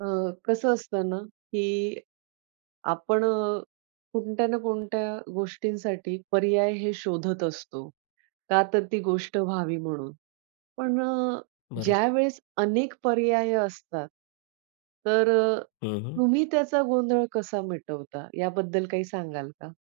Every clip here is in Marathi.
अ, कसं असतं ना की, आपण अ, कोणत्या ना कोणत्या गोष्टींसाठी पर्याय हे शोधत असतो. का तर ती गोष्ट व्हावी म्हणून. पण अ, बरोब ज्यावेळेस अनेक पर्याय असतात, तर अ, हं, हं. तुम्ही त्याचा गोंधळ कसा मिटवता, याबद्दल काही सांगाल का?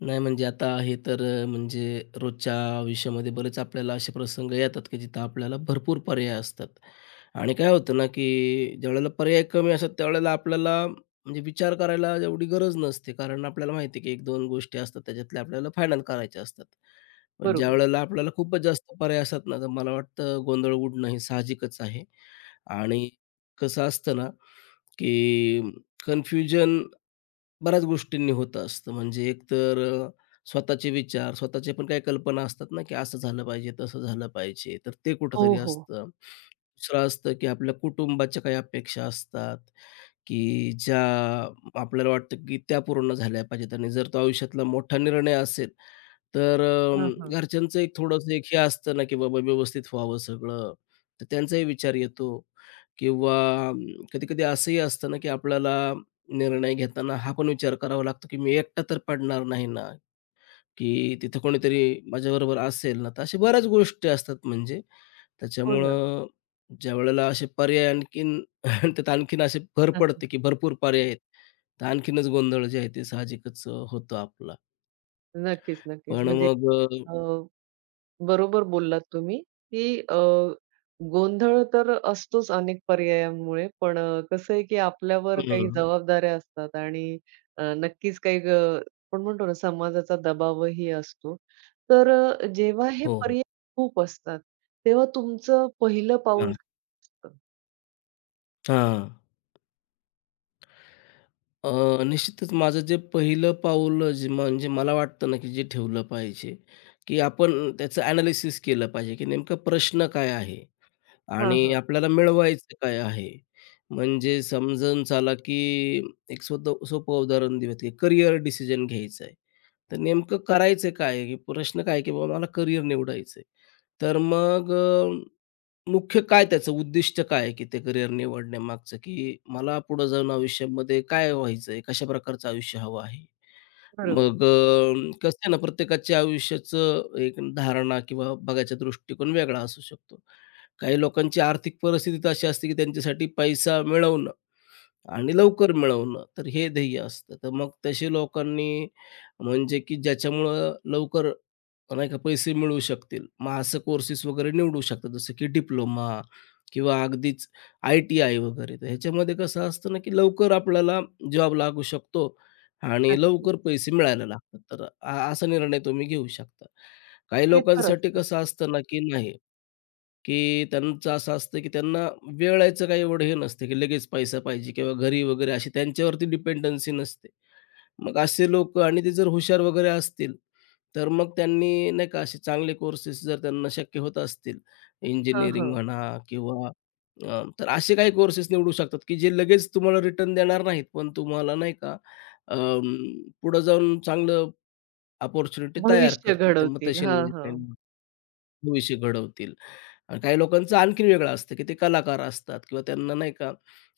नाही म्हणजे आता हे तर म्हणजे रोजच्या आयुष्यामध्ये बरेच आपल्याला असे प्रसंग येतात की जिथं आपल्याला भरपूर पर्याय असतात. आणि काय होतं ना की ज्यावेळेला पर्याय कमी असतात त्यावेळेला आपल्याला म्हणजे विचार करायला एवढी गरज नसते कारण आपल्याला माहिती आहे की 1-2 गोष्टी असतात त्याच्यातल्या आपल्याला फायनल करायच्या असतात. पण बरोबर. ज्यावेळेला आपल्याला खूपच जास्त पर्याय असतात ना तर मला वाटतं गोंधळ उडणं हे साहजिकच आहे आणि कसं असतं ना की कन्फ्युजन बऱ्याच गोष्टींनी होत असतं म्हणजे एकतर अ, स्वतःचे विचार स्वतःचे पण काही कल्पना असतात ना की असं झालं पाहिजे तसं झालं पाहिजे तर ते हो, कुठेतरी हो. असतं. दुसरं असतं की आपल्या कुटुंबाच्या काही अपेक्षा असतात की ज्या आपल्याला वाटतं की त्या पूर्ण झाल्या पाहिजेत आणि जर तो आयुष्यातला मोठा निर्णय असेल तर हां, अ, हां. घरच्यांचं एक थोडंसं एक हे असतं ना की बाबा व्यवस्थित व्हावं सगळं तर त्यांचाही विचार येतो किंवा कधी-कधी असंही असतं ना की आपल्याला निर्णय घेताना हा पण विचार करावा लागतो की "मी एकटा तर पडणार नाही ना? की तिथं कोणीतरी माझ्याबरोबर असेल ना" तर अशा बऱ्याच गोष्टी असतात म्हणजे हो ना. त्याच्यामुळं ज्यावेळेला असे पर्याय आणखीन त्यात आणखीन असे भर [unintelligible] पडते की भरपूर पर्याय आहेत, तर आणखीनच गोंधळ जे आहे ते साहजिकच होतं आपलं. नक्कीच, नक्कीच. पण म्हणजे मग अ अ, बरोबर बोललात तुम्ही की अ, गोंधळ तर असतोच अनेक पर्यायांमुळे, पण कसं आहे की आपल्यावर काही हं. जबाबदाऱ्या असतात आणि अ, नक्कीच काही अ, आपण म्हणतो ना समाजाचा दबावही असतो. तर जेव्हा हे हो, हो. पर्याय खूप असतात, तेव्हा तुमचं पहिलं पाऊल हां. [unintelligible] असतं? हां. अ, निश्चितच माझं जे पहिलं पाऊल अ, म्हणजे मला वाटतं ना की जे ठेवलं पाहिजे की आपण त्याचं ॲनालिसिस केलं पाहिजे की नेमका प्रश्न काय आहे? हां, आणि हां. आपल्याला मिळवायचं काय आहे? म्हणजे समजून चला की एक स्वत सोपं उदाहरण देऊ की करियर डिसिजन घ्यायचं आहे तर नेमकं करायचं काय आहे? की प्रश्न काय आहे की बाबा मला करियर निवडायचं आहे? तर मग अ, मुख्य काय त्याचं उद्दिष्ट काय आहे की ते करियर निवडण्यामागचं की मला पुढं जाऊन आयुष्यामध्ये काय व्हायचं? आहे कशा प्रकारचं आयुष्य हवं आहे? बरोबर. मग अ, कसं आहे ना प्रत्येकाच्या आयुष्याचं एक धारणा किंवा बघायचा दृष्टिकोन वेगळा असू शकतो. काही लोकांची आर्थिक परिस्थिती तर अशी असते की त्यांच्यासाठी पैसा मिळवणं आणि लवकर मिळवणं तर हे ध्येय असतं. तर मग तसे लोकांनी म्हणजे की ज्याच्यामुळं लवकर पण नाही का पैसे मिळवू शकतील मग असं कोर्सेस वगैरे निवडू शकतात. जसं की डिप्लोमा किंवा अगदीच आय-टी-आय वगैरे तर ह्याच्यामध्ये कसं असतं ना की लवकर आपल्याला जॉब लागू शकतो आणि अगदीच. लवकर पैसे मिळायला लागतात तर अ असा निर्णय तुम्ही घेऊ शकता. काही ते खंर लोकांसाठी असतं. कसं असतं ना की नाही, की त्यांचं असं असतं, की त्यांना वेळायचं काही एवढं हे नसते, की लगेच पैसा पाहिजे किंवा घरी वगैरे अशी त्यांच्यावरती डिपेंडन्सी नसते. मग असे लोकं आणि ते जर हुशार वगैरे असतील तर मग त्यांनी नाही का असे चांगले कोर्सेस जर त्यांना शक्य होत असतील हां, इंजिनिअरिंग हां. म्हणा किंवा उम्म तर असे काही कोर्सेस निवडू शकतात की जे लगेच तुम्हाला रिटर्न देणार नाहीत पण तुम्हाला नाही का अ, पुढं जाऊन चांगलं अपॉर्च्युनिटी तयार भविष्य करतील तर मग घडवतील. तसे हां, निवडता हां. येतील. भविष्य घडवतील आणि काही लोकांचं आणखीन वेगळं असतं की ते कलाकार असतात किंवा त्यांना नाही का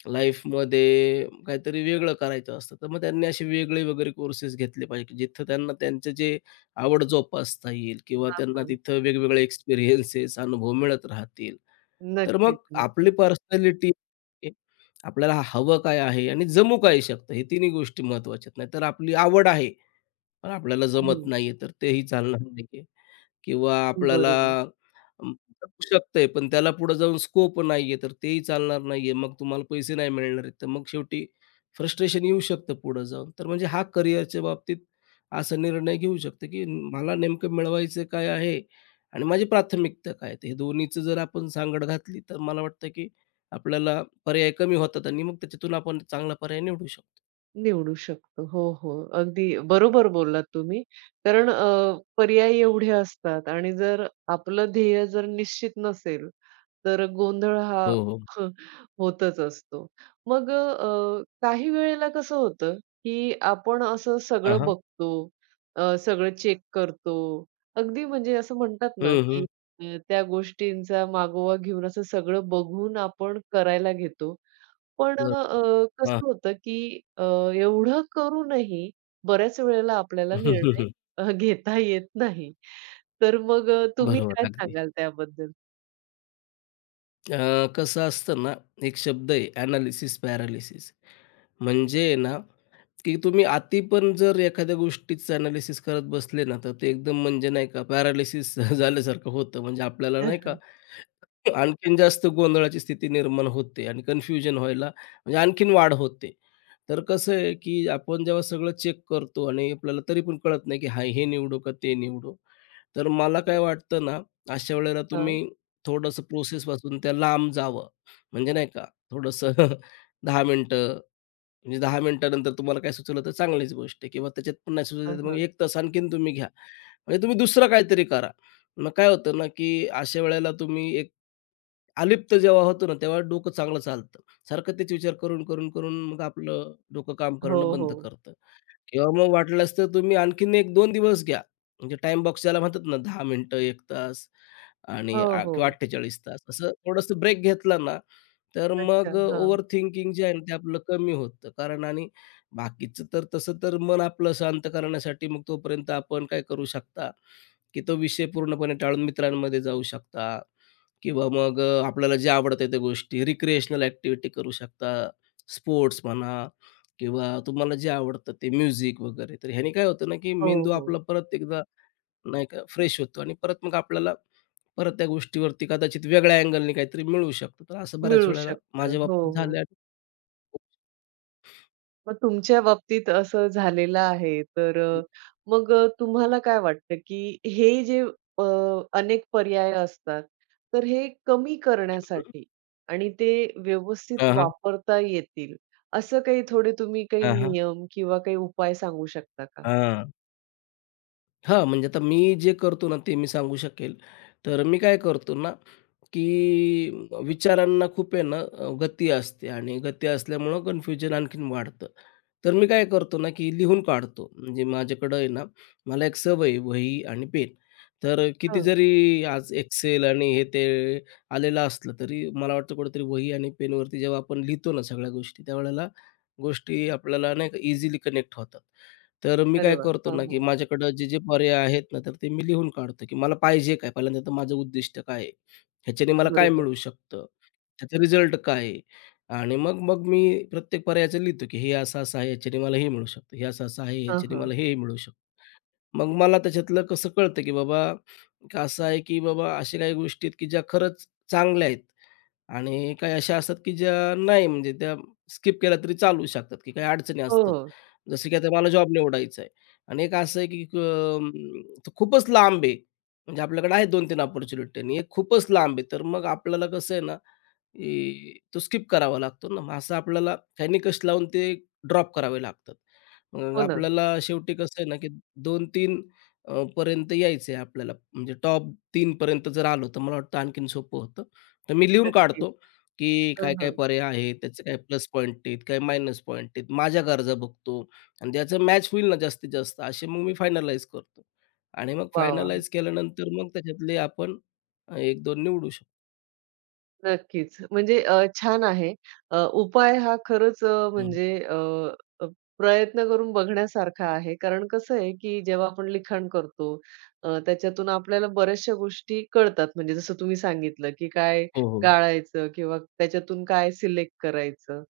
लाईफमध्ये काहीतरी वेगळं करायचं असतं. तर मग त्यांनी असे वेगळे वगैरे कोर्सेस घेतले पाहिजे, जिथं त्यांना त्यांचं जे आवड जोपासता येईल किंवा हां, त्यांना हां तिथं वेगवेगळे एक्सपिरियन्सेस, अनुभव मिळत राहतील. तर मग नक्कीच, आपली नक्कीच. पर्सनॅलिटी आपल्याला हवं काय आहे आणि जमू काय शकतं? हे तिन्ही गोष्टी महत्त्वाच्या आहेत. नाही तर आपली आवड आहे पण आपल्याला हं, जमत हं. नाही आहे, तर तेही चालणार नाही आहे किंवा आपल्याला बरोबर. [unintelligible] शकतंय पण त्याला पुढं जाऊन स्कोप नाही आहे तर तेही चालणार नाही आहे. मग तुम्हाला पैसे नाही मिळणार आहेत तर मग शेवटी फ्रस्ट्रेशन येऊ शकतं पुढं जाऊन. तर म्हणजे हा करियर च्या बाबतीत असा निर्णय घेऊ शकतो की म मला नेमकं मिळवायचं काय आहे आणि माझी प्राथमिकता काय आहे? तर हे दोन्हीचं जर आपण सांगड घातली तर मला वाटतं की आपल्याला पर्याय कमी होतात आणि मग त्याच्यातून आपण चांगला पर्याय निवडू शकतो. निवडू शकतो. हो, हो. अगदी बरोबर बोललात तुम्ही. कारण अ, पर्याय एवढे असतात आणि जर आपलं ध्येय जर निश्चित नसेल, तर गोंधळ हा, हो, हो. होतच असतो. मग अ, काही वेळेला कसं होतं, की आपण असं हां, सगळं हां. बघतो. अ, सगळं चेक करतो. अगदी म्हणजे असं म्हणतात ना हं, हं. की अ, त्या गोष्टींचा मागोवा घेऊन असं सगळं बघून आपण करायला घेतो. पण बरं, अ, हां. कसं होतं की अ, एवढं करूनही बऱ्याच वेळेला आपल्याला निर्णय अ, घेता येत नाही. तर मग अ, तुम्ही बरोबर काय अगदी. सांगाल त्याबद्दल? अ, कसं असतं ना. एक शब्द आहे ॲनालिसिस, पॅरालिसिस. म्हणजे आहे ना, की तुम्ही अती पण जर एखाद्या गोष्टीचं ॲनालिसिस करत बसले ना, तर ते एकदम म्हणजे नाही का, पॅरालिसिस झाल्यासारखं होतं. म्हणजे आपल्याला नाही का? आणखीन जास्त गोंधळाची स्थिती निर्माण होते आणि कन्फ्युजन व्हायला, म्हणजे आणखीन वाढ होते. तर कसं आहे की आपण जेव्हा सगळं चेक करतो आणि आपल्याला तरी पण कळत नाही, की हां, हे निवडू का ते निवडू? तर मला काय वाटतं ना, अशा वेळेला हां. तुम्ही थोडंसं प्रोसेसपासून त्या लांब जावं. म्हणजे नाही का थोडंसं 10 मिनिटं. म्हणजे 10 मिनिटांनंतर तुम्हाला काय सुचवलं तर चांगलीच गोष्ट आहे किंवा त्याच्यात पण नाही सुचवलं हां, तर मग हां. 1 तास आणखीन तुम्ही घ्या. म्हणजे तुम्ही दुसरं काहीतरी करा. मग काय होतं ना, की अशा वेळेला तुम्ही एक अलिप्त जेव्हा होतो ना, तेव्हा डोकं चांगलं चालतं. सारखं तेच विचार करून, करून, करून मग आपलं डोकं काम करणं हो, बंद हो. करतं. किंवा मग वाटलंस तर तुम्ही आणखीन 1-2 दिवस घ्या. म्हणजे टाईम बॉक्स ज्याला म्हणतात ना, 10 मिनिटं, 1 तास आणि हो, अ, किंवा हो. 48 तास. असं थोडंसं ब्रेक घेतला ना, तर मग अच्छा. अ, हां. ओव्हर थिंकिंग जे आहे ना, ते आपलं कमी होतं. कारण आणि बाकीचं तर तसं तर मन आपलं शांत करण्यासाठी, मग तोपर्यंत आपण काय करू शकता, की तो विषय पूर्णपणे टाळून मित्रांमध्ये जाऊ शकता किंवा मग अ, आपल्याला जे आवडते त्या गोष्टी. रिक्रिएशनल ॲक्टिव्हिटी करू शकता. स्पोर्ट्स म्हणा किंवा तुम्हाला जे आवडतं ते म्युझिक वगैरे. तर ह्याने काय होतं ना, की हो, मेंदू हो. आपला परत एकदा नाही का फ्रेश होतो. आणि परत मग आपल्याला परत त्या गोष्टीवरती कदाचित वेगळ्या अँगलनी काहीतरी मिळू शकतं. तर असं बऱ्याच मिळू वेळेला शकतं. माझ्या हो, बाबतीत हो. झालं आहे. मग तुमच्या बाबतीत असं झालेलं आहे तर हं. मग तुम्हाला काय वाटतं की हे जे अ, अनेक पर्याय असतात, तर हे कमी [unintelligible] हं, हं. करण्यासाठी आणि ते व्यवस्थित हां, हां. वापरता येतील असं काही थोडे तुम्ही काही अ हां. नियम किंवा काही उपाय सांगू शकता का? हां. हां म्हणजे आता मी जे करतो ना, ते मी सांगू शकेल. तर मी काय करतो ना की विचारांना खूप आहे ना, गती असते आणि गती असल्यामुळे कन्फ्युजन आणखीन वाढतं. तर मी काय करतो ना की लिहून काढतो, म्हणजे माझ्याकडं आहे ना, मला एक सवय आहे वही आणि पेन. तर किती हां. जरी आज Excel आणि हे, ते आलेलं असलं तरी मला वाटतं कुठेतरी वही आणि पेनवरती जेव्हा आपण लिहितो ना सगळ्या गोष्टी, त्यावेळेला गोष्टी आपल्याला नाही का इझिली कनेक्ट होतात. तर मी अरे काय वाह! करतो हो ना की हो. माझ्याकडं जे जे पर्याय आहेत ना, तर ते मी लिहून काढतो की मला पाहिजे काय पहिल्यांदा? तर माझं उद्दिष्ट काय आहे? ह्याच्याने मला काय बरोबर. मिळू शकतं? त्याचं रिझल्ट काय आहे? आणि मग, मग मी प्रत्येक पर्यायाचं लिहितो की हे असं-असं आहे, याच्याने मला हे मिळू शकतं. हे असं-असं आहे, हं, याच्याने हं. मला हे मिळू शकतं. मग मला त्याच्यातलं कसं, कळतं की बाबा असं आहे की बाबा अशा काही गोष्टी आहेत की ज्या खरंच चांगल्या आहेत आणि काही अशा असतात की ज्या नाही म्हणजे त्या स्किप केल्या तरी चालू शकतात की काही अडचणी हो, असतात. हो. जसं की आता मला जॉब निवडायचा आहे आणि 1 असं आहे की अं, खूपच लांब आहे म्हणजे आपल्याकडे आहे 2-3 अपॉर्च्युनिट आणि एक खूपच लांब आहे तर मग आपल्याला कसं आहे ना की तो स्किप करावा लागतो ना, मग असं आपल्याला निकष लावून ते ड्रॉप करावे लागतात हो ना. आपल्याला. शेवटी कसं आहे ना की 2-3 पर्यंत यायचं आहे आपल्याला, म्हणजे टॉप 3पर्यंत जर आलं, तर मला वाटतं आणखीन सोपं होतं. तर मी लिहून नक्कीच. काढतो, की हं, काय काय हं. पर्याय आहेत, त्याचे काही प्लस पॉईंट आहेत, काही मायनस पॉईंट आहेत. माझ्या गरजा बघतो आणि त्याचं मॅच होईल ना जास्तीत-जास्त असे मग मी फायनलाईज करतो आणि मग वाह, वाह! फायनलाईज केल्यानंतर मग त्याच्यातले आपण 1-2 निवडू शकतो. नक्कीच म्हणजे अ, छान आहे. अ, उपाय हा खरंच हं. म्हणजे अ, प्रयत्न करून बघण्यासारखा आहे. कारण कसं आहे की जेव्हा आपण लिखाण करतो अ, त्याच्यातून आपल्याला बऱ्याचश्या गोष्टी कळतात म्हणजे जसं तुम्ही सांगितलं की काय हो, हो. टाळायचं किंवा त्याच्यातून काय सिलेक्ट करायचं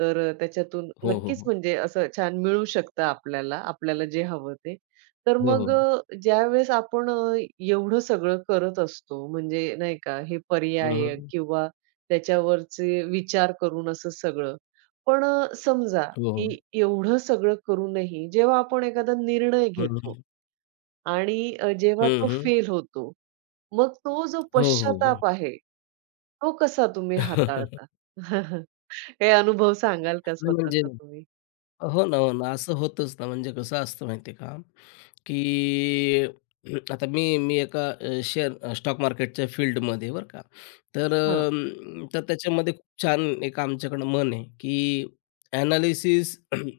तर त्याच्यातून हो, हो, नक्कीच हो. म्हणजे असं छान मिळू शकतं आपल्याला, आपल्याला जे हवं ते. तर हो, मग हो. ज्यावेळेस आपण एवढं सगळं करत असतो म्हणजे नाही का हे हं, पर्याय हं. किंवा त्याच्यावरचे विचार करून असं सगळं पण समजा, हो, हो. की एवढं सगळं करूनही जेव्हा आपण एखादा निर्णय घेतो [unintelligible] आणि अ, जेव्हा तो हं, हं. फेल होतो, मग तो जो हो, हो, हो. पश्चाताप आहे, तो कसा तुम्ही हाताळता? काही अनुभव सांगाल का नाही म्हणजे स्वतःचा तुम्ही? हो ना, हो ना, असं होतच ना म्हणजे कसं असतं माहिती आहे का? की आता मी मी एका शेअर स्टॉक मार्केटच्या फील्डमध्ये बरं का तर हां. तर त्याच्यामध्ये खूप छान एक आमच्याकडं म्हण आहे, की एनालिसिस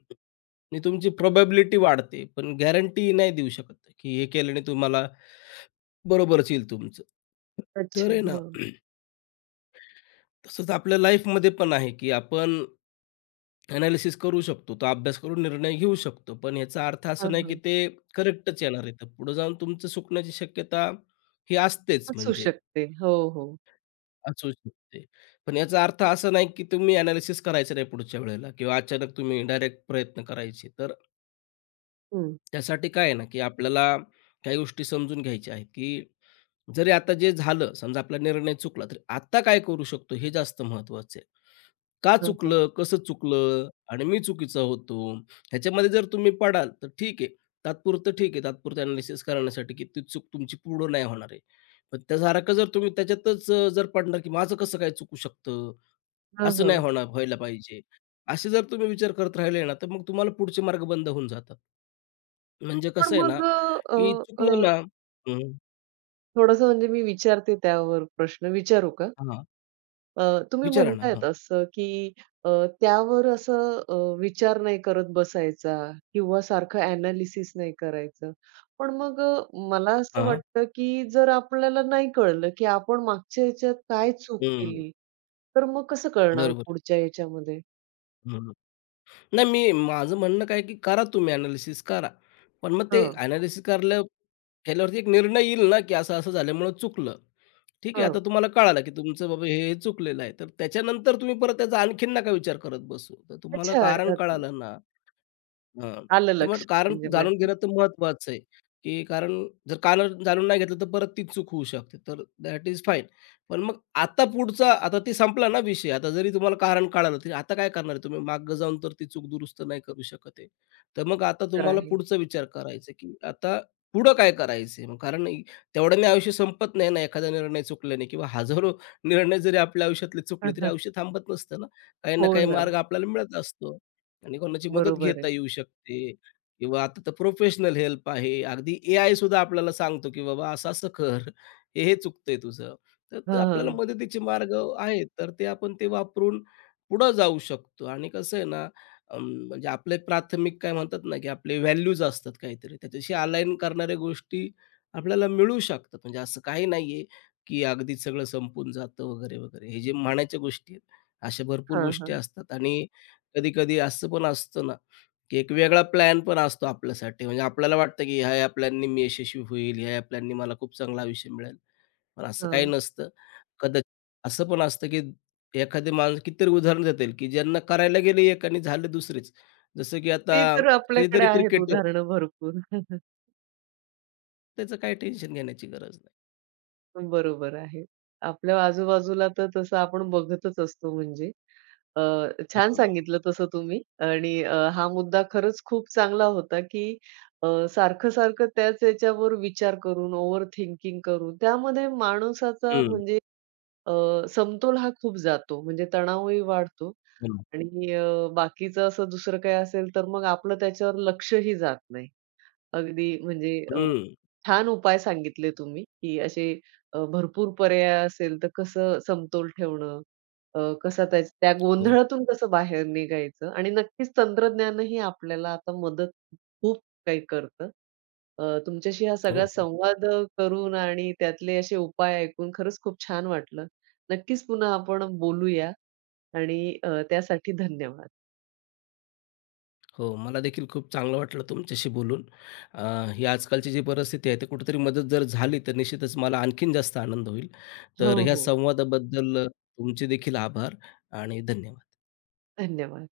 ने तुमची प्रोबॅबिलिटी वाढते पण गॅरंटी नाही देऊ शकत, की हे केल्याने तुम्हाला बरोबरच येईल तुमचं. तर अच्छा, आहे ना हां. तसंच आपल्या लाईफ मध्ये पण आहे की आपण एनालिसिस करू शकतो. तो अभ्यास करून निर्णय घेऊ शकतो. पण याचा अर्थ असा हां, नाही की हां. ते करेक्टच येणार आहे. पुढे जाऊन तुमचं चुकण्याची शक्यता ही असतेच असू म्हणजे. शकते. हो, हो. असू शकते. पण याचा अर्थ असा नाही की तुम्ही एनालिसिस करायचं नाही पुढच्या वेळेला किंवा अचानक तुम्ही डायरेक्ट प्रयत्न करायचे तर हं. त्यासाठी काय आहे ना की आपल्याला काही गोष्टी समजून घ्यायच्या आहेत, की जरी आता जे झालं समजा आपला निर्णय चुकला तर आता काय करू शकतो हे जास्त महत्त्वाचं आहे. का हां, हां. चुकलं कसं चुकलं आणि मी चुकीचा होतो ह्याच्यामध्ये जर तुम्ही पडाल तर ठीक आहे तात्पुरतं ठीक आहे तात्पुरतं अ‍ॅनॅलिसिस करण्यासाठी की ती चूक तुमची पुढं नाही होणार आहे. पण त्या सारखा जर तुम्ही त्याच्यातच जर पडणार की माझं कसं काय चुकू शकतं, हां, असं नाही हां. होणार व्हायला पाहिजे असे जर तुम्ही विचार करत राहिले ना तर मग तुम्हाला पुढचे मार्ग बंद होऊन जातात. म्हणजे पण कसं आहे ना मग, अ, की अ, चुकलं अ. ना. थोडंसं म्हणजे मी विचारते त्यावर प्रश्न विचारू का? हां. अ, तुम्ही विचाराना, म्हणत आहेत हां. असं की अ, त्यावर असं अ, विचार नाही करत बसायचा किंवा सारखं अ‍ॅनॅलिसिस नाही करायचं. पण मग अ, मला असं हां. वाटतं की जर आपल्याला नाही कळलं की आपण मागच्या ह्याच्यात काय चूक हं. केली तर मग कसं कळणार बरोबर. पुढच्या याच्यामध्ये? हं. नाही, मी माझं म्हणणं काय आहे की करा तुम्ही अ‍ॅनॅलिसिस करा. पण मग ते हं. अ‍ॅनॅलिसिस करल्या केल्यावरती एक निर्णय येईल ना की असं -असं झाल्यामुळं चुकलं. ठीक आहे हं. आता तुम्हाला कळालं की तुमचं बाबा हे-हे चुकलेलं आहे तर त्याच्यानंतर तुम्ही परत त्याचा आणखीन नका विचार करत बसू. तर तुम्हाला अच्छा! कारण [unintelligible] कळालं ना, हां. आलं तर मग लक्षात. कारण म्हणजे जाणून माझ्या. घेणं तर महत्वाचं आहे. की कारण जर कारण जाणून नाही घेतलं तर परत ती चूक होऊ शकते. तर दॅट इज फाईन. पण मग आता पुढचा आता ते संपला ना विषय आता जरी तुम्हाला कारण कळालं तर आता काय करणार आहे तुम्ही माग जावून तर ती चूक दुरुस्त नाही करू शकत आहे. तर मग आता तर तुम्हाला आहे. पुढचा विचार करायचा आहे की आता पुढं काय करायचं आहे? कारण तेवढ्याने आयुष्य संपत नाही ना. एखादा निर्णय चुकल्याने किंवा हजारो निर्णय जरी आपल्या आयुष्यातले चुकले तरी [unintelligible] आयुष्य थांबत नसतं ना काही ना हो काही ना. मार्ग आपल्याला मिळत असतो. आणि कोणाची मदत बरोबर घेता आहे. येऊ शकते किंवा आता तर प्रोफेशनल हेल्प आहे. अगदी एआय सुद्धा आपल्याला सांगतो की बाबा असं-असं कर हे-हे चुकतं आहे तुझं हं, तर आपल्याला हं. मदतीचे मार्ग आहेत तर ते आपण ते वापरून, पुढं जाऊ शकतो आणि कसं आहे ना म म्हणजे आपले प्राथमिक काय म्हणतात ना की आपले व्हॅल्यूज असतात काहीतरी त्याच्याशी अलाइन करणाऱ्या गोष्टी आपल्याला मिळू शकतात. म्हणजे असं काही नाही आहे की अगदी सगळं संपून जातं वगैरे-वगैरे हे जे म्हणायच्या गोष्टी आहेत. अशा भरपूर हां, गोष्टी हां. असतात आणि कधी-कधी असं पण असतं ना की एक वेगळा प्लॅन पण असतो आपल्यासाठी म्हणजे आपल्याला वाटतं की ह्या-ह्या प्लॅननी मी यशस्वी होईल ह्या-ह्या प्लॅननी मला खूप चांगला आयुष्य मिळेल. पण असं काही हं. नसतं. कदा असं पण असतं की एखादी माणूस कितीतरी उदाहरण देतील की ज्यांना करायला गेले एक आणि झालं दुसरीच जसं की आता ती तर आपल्याकडे कधीतरी आहेत क्रिकेटर. उदाहरणं भरपूर. त्याचं काही टेन्शन घेण्याची गरज नाही. पण बरोबर आहे. आपल्या आजूबाजूला तर तसं आपण बघतच असतो म्हणजे. अ, हं, छान हं. सांगितलं तसं तुम्ही आणि हा मुद्दा खरंच खूप चांगला होता, की अ, सारखं-सारखं त्याच याच्यावर विचार करून ओव्हर थिंकिंग करून त्यामध्ये माणसाचा हं. म्हणजे अ, समतोल हा खूप जातो. म्हणजे तणावही वाढतो हं. आणि अ, बाकीचं असं दुसरं काही असेल तर मग आपलं त्याच्यावर लक्षही जात नाही. अगदी म्हणजे अ, हं. छान उपाय सांगितले तुम्ही, की असे भरपूर पर्याय असेल तर कसं समतोल ठेवणं. अ, कसा त्या त्या हो. गोंधळातून कसं बाहेर निघायचं आणि नक्कीच तंत्रज्ञानानंही आपल्याला आता मदत खूप काही करतं. अ, तुमच्याशी हा सगळा हो, हो. संवाद करून आणि त्यातले अशे उपाय ऐकून खरंच खूप छान वाटलं. नक्कीच पुन्हा आपण बोलूया आणि अ, त्यासाठी धन्यवाद. हो, मला देखील खूप चांगलं वाटलं तुमच्याशी बोलून. अ, ही आजकालची जी परिस्थिती आहे, ते कुठेतरी मदत जर झाली तर निश्चितच मला आणखीन जास्त आनंद होईल. तर हो, ह्या हो. संवादाबद्दल अ, तुमचे देखील आभार आणि धन्यवाद. धन्यवाद.